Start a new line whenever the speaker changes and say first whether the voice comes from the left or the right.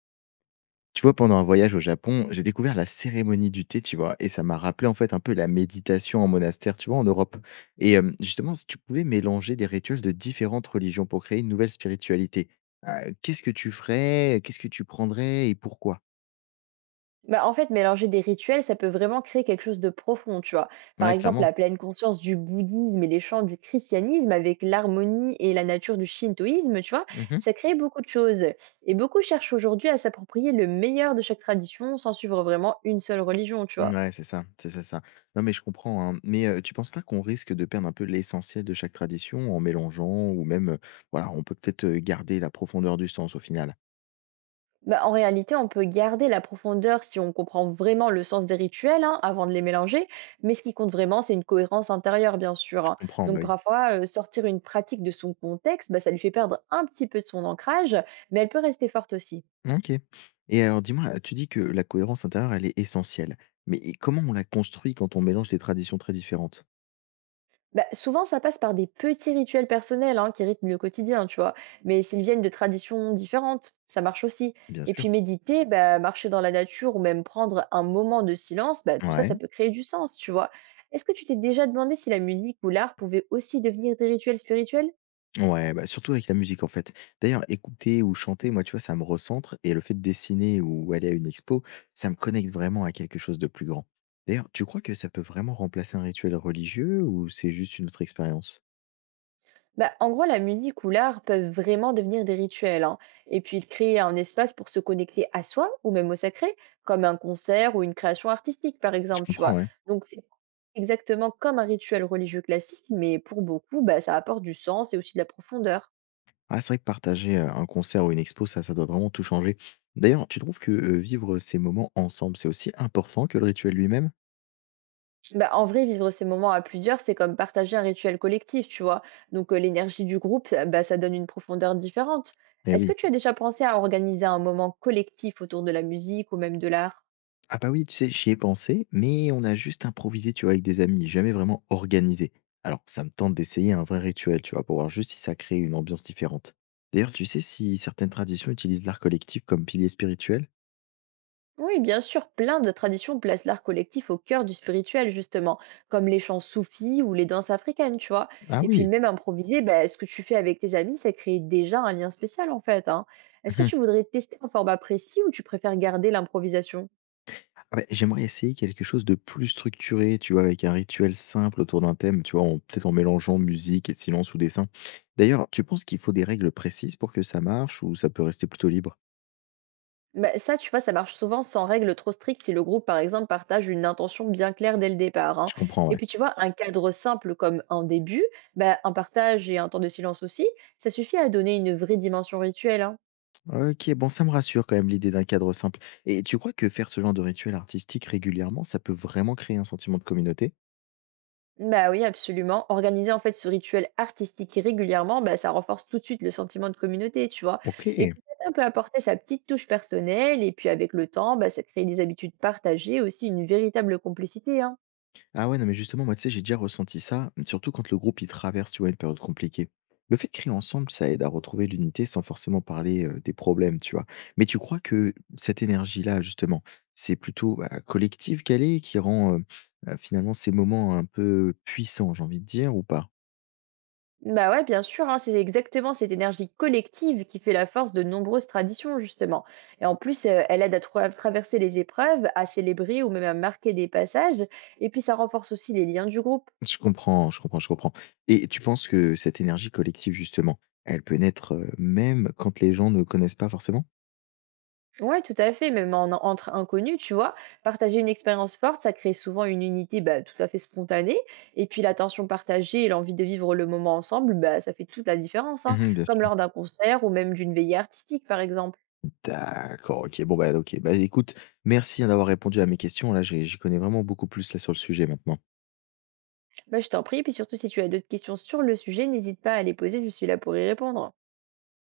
left: Tu vois, pendant un voyage au Japon, j'ai découvert la cérémonie du thé, tu vois, et ça m'a rappelé en fait un peu la méditation en monastère, tu vois, en Europe. Et justement, si tu pouvais mélanger des rituels de différentes religions pour créer une nouvelle spiritualité, qu'est-ce que tu ferais? Qu'est-ce que tu prendrais et pourquoi?
right: Bah, en fait, mélanger des rituels, ça peut vraiment créer quelque chose de profond, tu vois. Par
left: Ouais,
right: exemple,
left: clairement.
right: la pleine conscience du bouddhisme et les chants du christianisme avec l'harmonie et la nature du shintoïsme, tu vois,
left: Mhm.
right: ça crée beaucoup de choses. Et beaucoup cherchent aujourd'hui à s'approprier le meilleur de chaque tradition sans suivre vraiment une seule religion, tu vois.
left: Ouais, c'est ça, ça. Non, mais je comprends, hein. Mais tu penses pas qu'on risque de perdre un peu l'essentiel de chaque tradition en mélangeant ou même, voilà, on peut peut-être garder la profondeur du sens au final.
right: Bah, en réalité, on peut garder la profondeur si on comprend vraiment le sens des rituels hein, avant de les mélanger, mais ce qui compte vraiment, c'est une cohérence intérieure, bien sûr.
left: Je
right: Hein.
left: comprends, bah
right: Donc
left: oui.
right: parfois, sortir une pratique de son contexte, bah, ça lui fait perdre un petit peu de son ancrage, mais elle peut rester forte aussi.
left: OK. Et alors dis-moi, tu dis que la cohérence intérieure, elle est essentielle. Mais et comment on la construit quand on mélange des traditions très différentes?
right: Bah, souvent, ça passe par des petits rituels personnels hein, qui rythment le quotidien, tu vois. Mais s'ils viennent de traditions différentes, ça marche aussi.
left: Bien
right: Et
left: sûr.
right: puis méditer, bah, marcher dans la nature ou même prendre un moment de silence, bah, tout ça,
left: Ouais,
right: ça peut créer du sens, tu vois. Est-ce que tu t'es déjà demandé si la musique ou l'art pouvaient aussi devenir des rituels spirituels?
left: ouais, bah, surtout avec la musique, en fait. D'ailleurs, écouter ou chanter, moi, tu vois, ça me recentre, et le fait de dessiner ou aller à une expo, ça me connecte vraiment à quelque chose de plus grand. D'ailleurs, tu crois que ça peut vraiment remplacer un rituel religieux ou c'est juste une autre expérience?
right: Bah, en gros, la musique ou l'art peuvent vraiment devenir des rituels, hein. Et puis ils créent un espace pour se connecter à soi ou même au sacré, comme un concert ou une création artistique, par
left: Je
right: exemple, tu
left: comprends,
right: vois.
left: ouais.
right: Donc c'est exactement comme un rituel religieux classique, mais pour beaucoup, bah, ça apporte du sens et aussi de la profondeur.
left: Ah, c'est vrai que partager, un concert ou une expo, ça doit vraiment tout changer. D'ailleurs, tu trouves que, vivre ces moments ensemble, c'est aussi important que le rituel lui-même?
right: Bah, en vrai, vivre ces moments à plusieurs, c'est comme partager un rituel collectif, tu vois. Donc l'énergie du groupe, bah, ça donne une profondeur différente.
left: Eh
right: Est-ce que
left: oui.
right: tu as déjà pensé à organiser un moment collectif autour de la musique ou même de l'art?
left: Ah bah oui, tu sais, j'y ai pensé, mais on a juste improvisé, tu vois, avec des amis, jamais vraiment organisé. Alors, ça me tente d'essayer un vrai rituel, tu vois, pour voir juste si ça crée une ambiance différente. D'ailleurs, tu sais si certaines traditions utilisent l'art collectif comme pilier spirituel?
right: Oui, bien sûr, plein de traditions placent l'art collectif au cœur du spirituel, justement, comme les chants soufis ou les danses africaines, tu vois.
left: Ah
right: Et puis
left: oui.
right: même improviser, ben, ce que tu fais avec tes amis, ça crée déjà un lien spécial, en fait. Hein. Est-ce que tu voudrais tester un format précis ou tu préfères garder l'improvisation?
left: Ah beh, j'aimerais essayer quelque chose de plus structuré, tu vois? Avec un rituel simple autour d'un thème, tu vois? En peut-être en mélangeant musique et silence ou dessin. D'ailleurs, tu penses qu'il faut des règles précises pour que ça marche ou ça peut rester plutôt libre?
right: Ben, ça, tu vois, ça marche souvent sans règles trop strictes si le groupe, par exemple, partage une intention bien claire dès le départ. Hein.
left: Je comprends,
right: Et
left: ouais.
right: puis, tu vois, un cadre simple comme un début, ben, un partage et un temps de silence aussi, ça suffit à donner une vraie dimension rituelle. Hein.
left: OK, bon, ça me rassure quand même l'idée d'un cadre simple. Et tu crois que faire ce genre de rituel artistique régulièrement, ça peut vraiment créer un sentiment de communauté?
right: Bah oui, absolument. Organiser en fait ce rituel artistique régulièrement, bah, ça renforce tout de suite le sentiment de communauté, tu vois. Et
left: OK.
right: puis chacun peut apporter sa petite touche personnelle, et puis avec le temps, bah, ça crée des habitudes partagées, aussi une véritable complicité, hein.
left: Ah ouais, non, mais justement, moi, tu sais, j'ai déjà ressenti ça, mmh, surtout quand le groupe, il traverse, tu vois, une période compliquée. Le fait de crier ensemble, ça aide à retrouver l'unité sans forcément parler des problèmes, tu vois. Mais tu crois que cette énergie-là, justement, c'est plutôt bah, collective qu'elle est, qui rend finalement ces moments un peu puissants, j'ai envie de dire, ou pas?
right: Bah ouais, bien sûr, hein, c'est exactement cette énergie collective qui fait la force de nombreuses traditions, justement. Et en plus, elle aide à, à traverser les épreuves, à célébrer ou même à marquer des passages, et puis ça renforce aussi les liens du groupe.
left: Je comprends, je comprends, je comprends. Et tu penses que cette énergie collective, justement, elle peut naître même quand les gens ne connaissent pas forcément?
right: Ouais, tout à fait, même en entre inconnus, tu vois, partager une expérience forte, ça crée souvent une unité bah, tout à fait spontanée. Et puis l'attention partagée et l'envie de vivre le moment ensemble, bah, ça fait toute la différence, hein,
left: Mhm, bien
right: comme
left: sûr.
right: lors d'un concert ou même d'une veillée artistique, par exemple.
left: D'accord, OK. Bon, bah, OK. Bah, écoute, merci, hein, d'avoir répondu à mes questions. Là, j'y connais vraiment beaucoup plus, là, sur le sujet, maintenant.
right: Bah, je t'en prie. Et puis surtout si tu as d'autres questions sur le sujet, n'hésite pas à les poser, je suis là pour y répondre.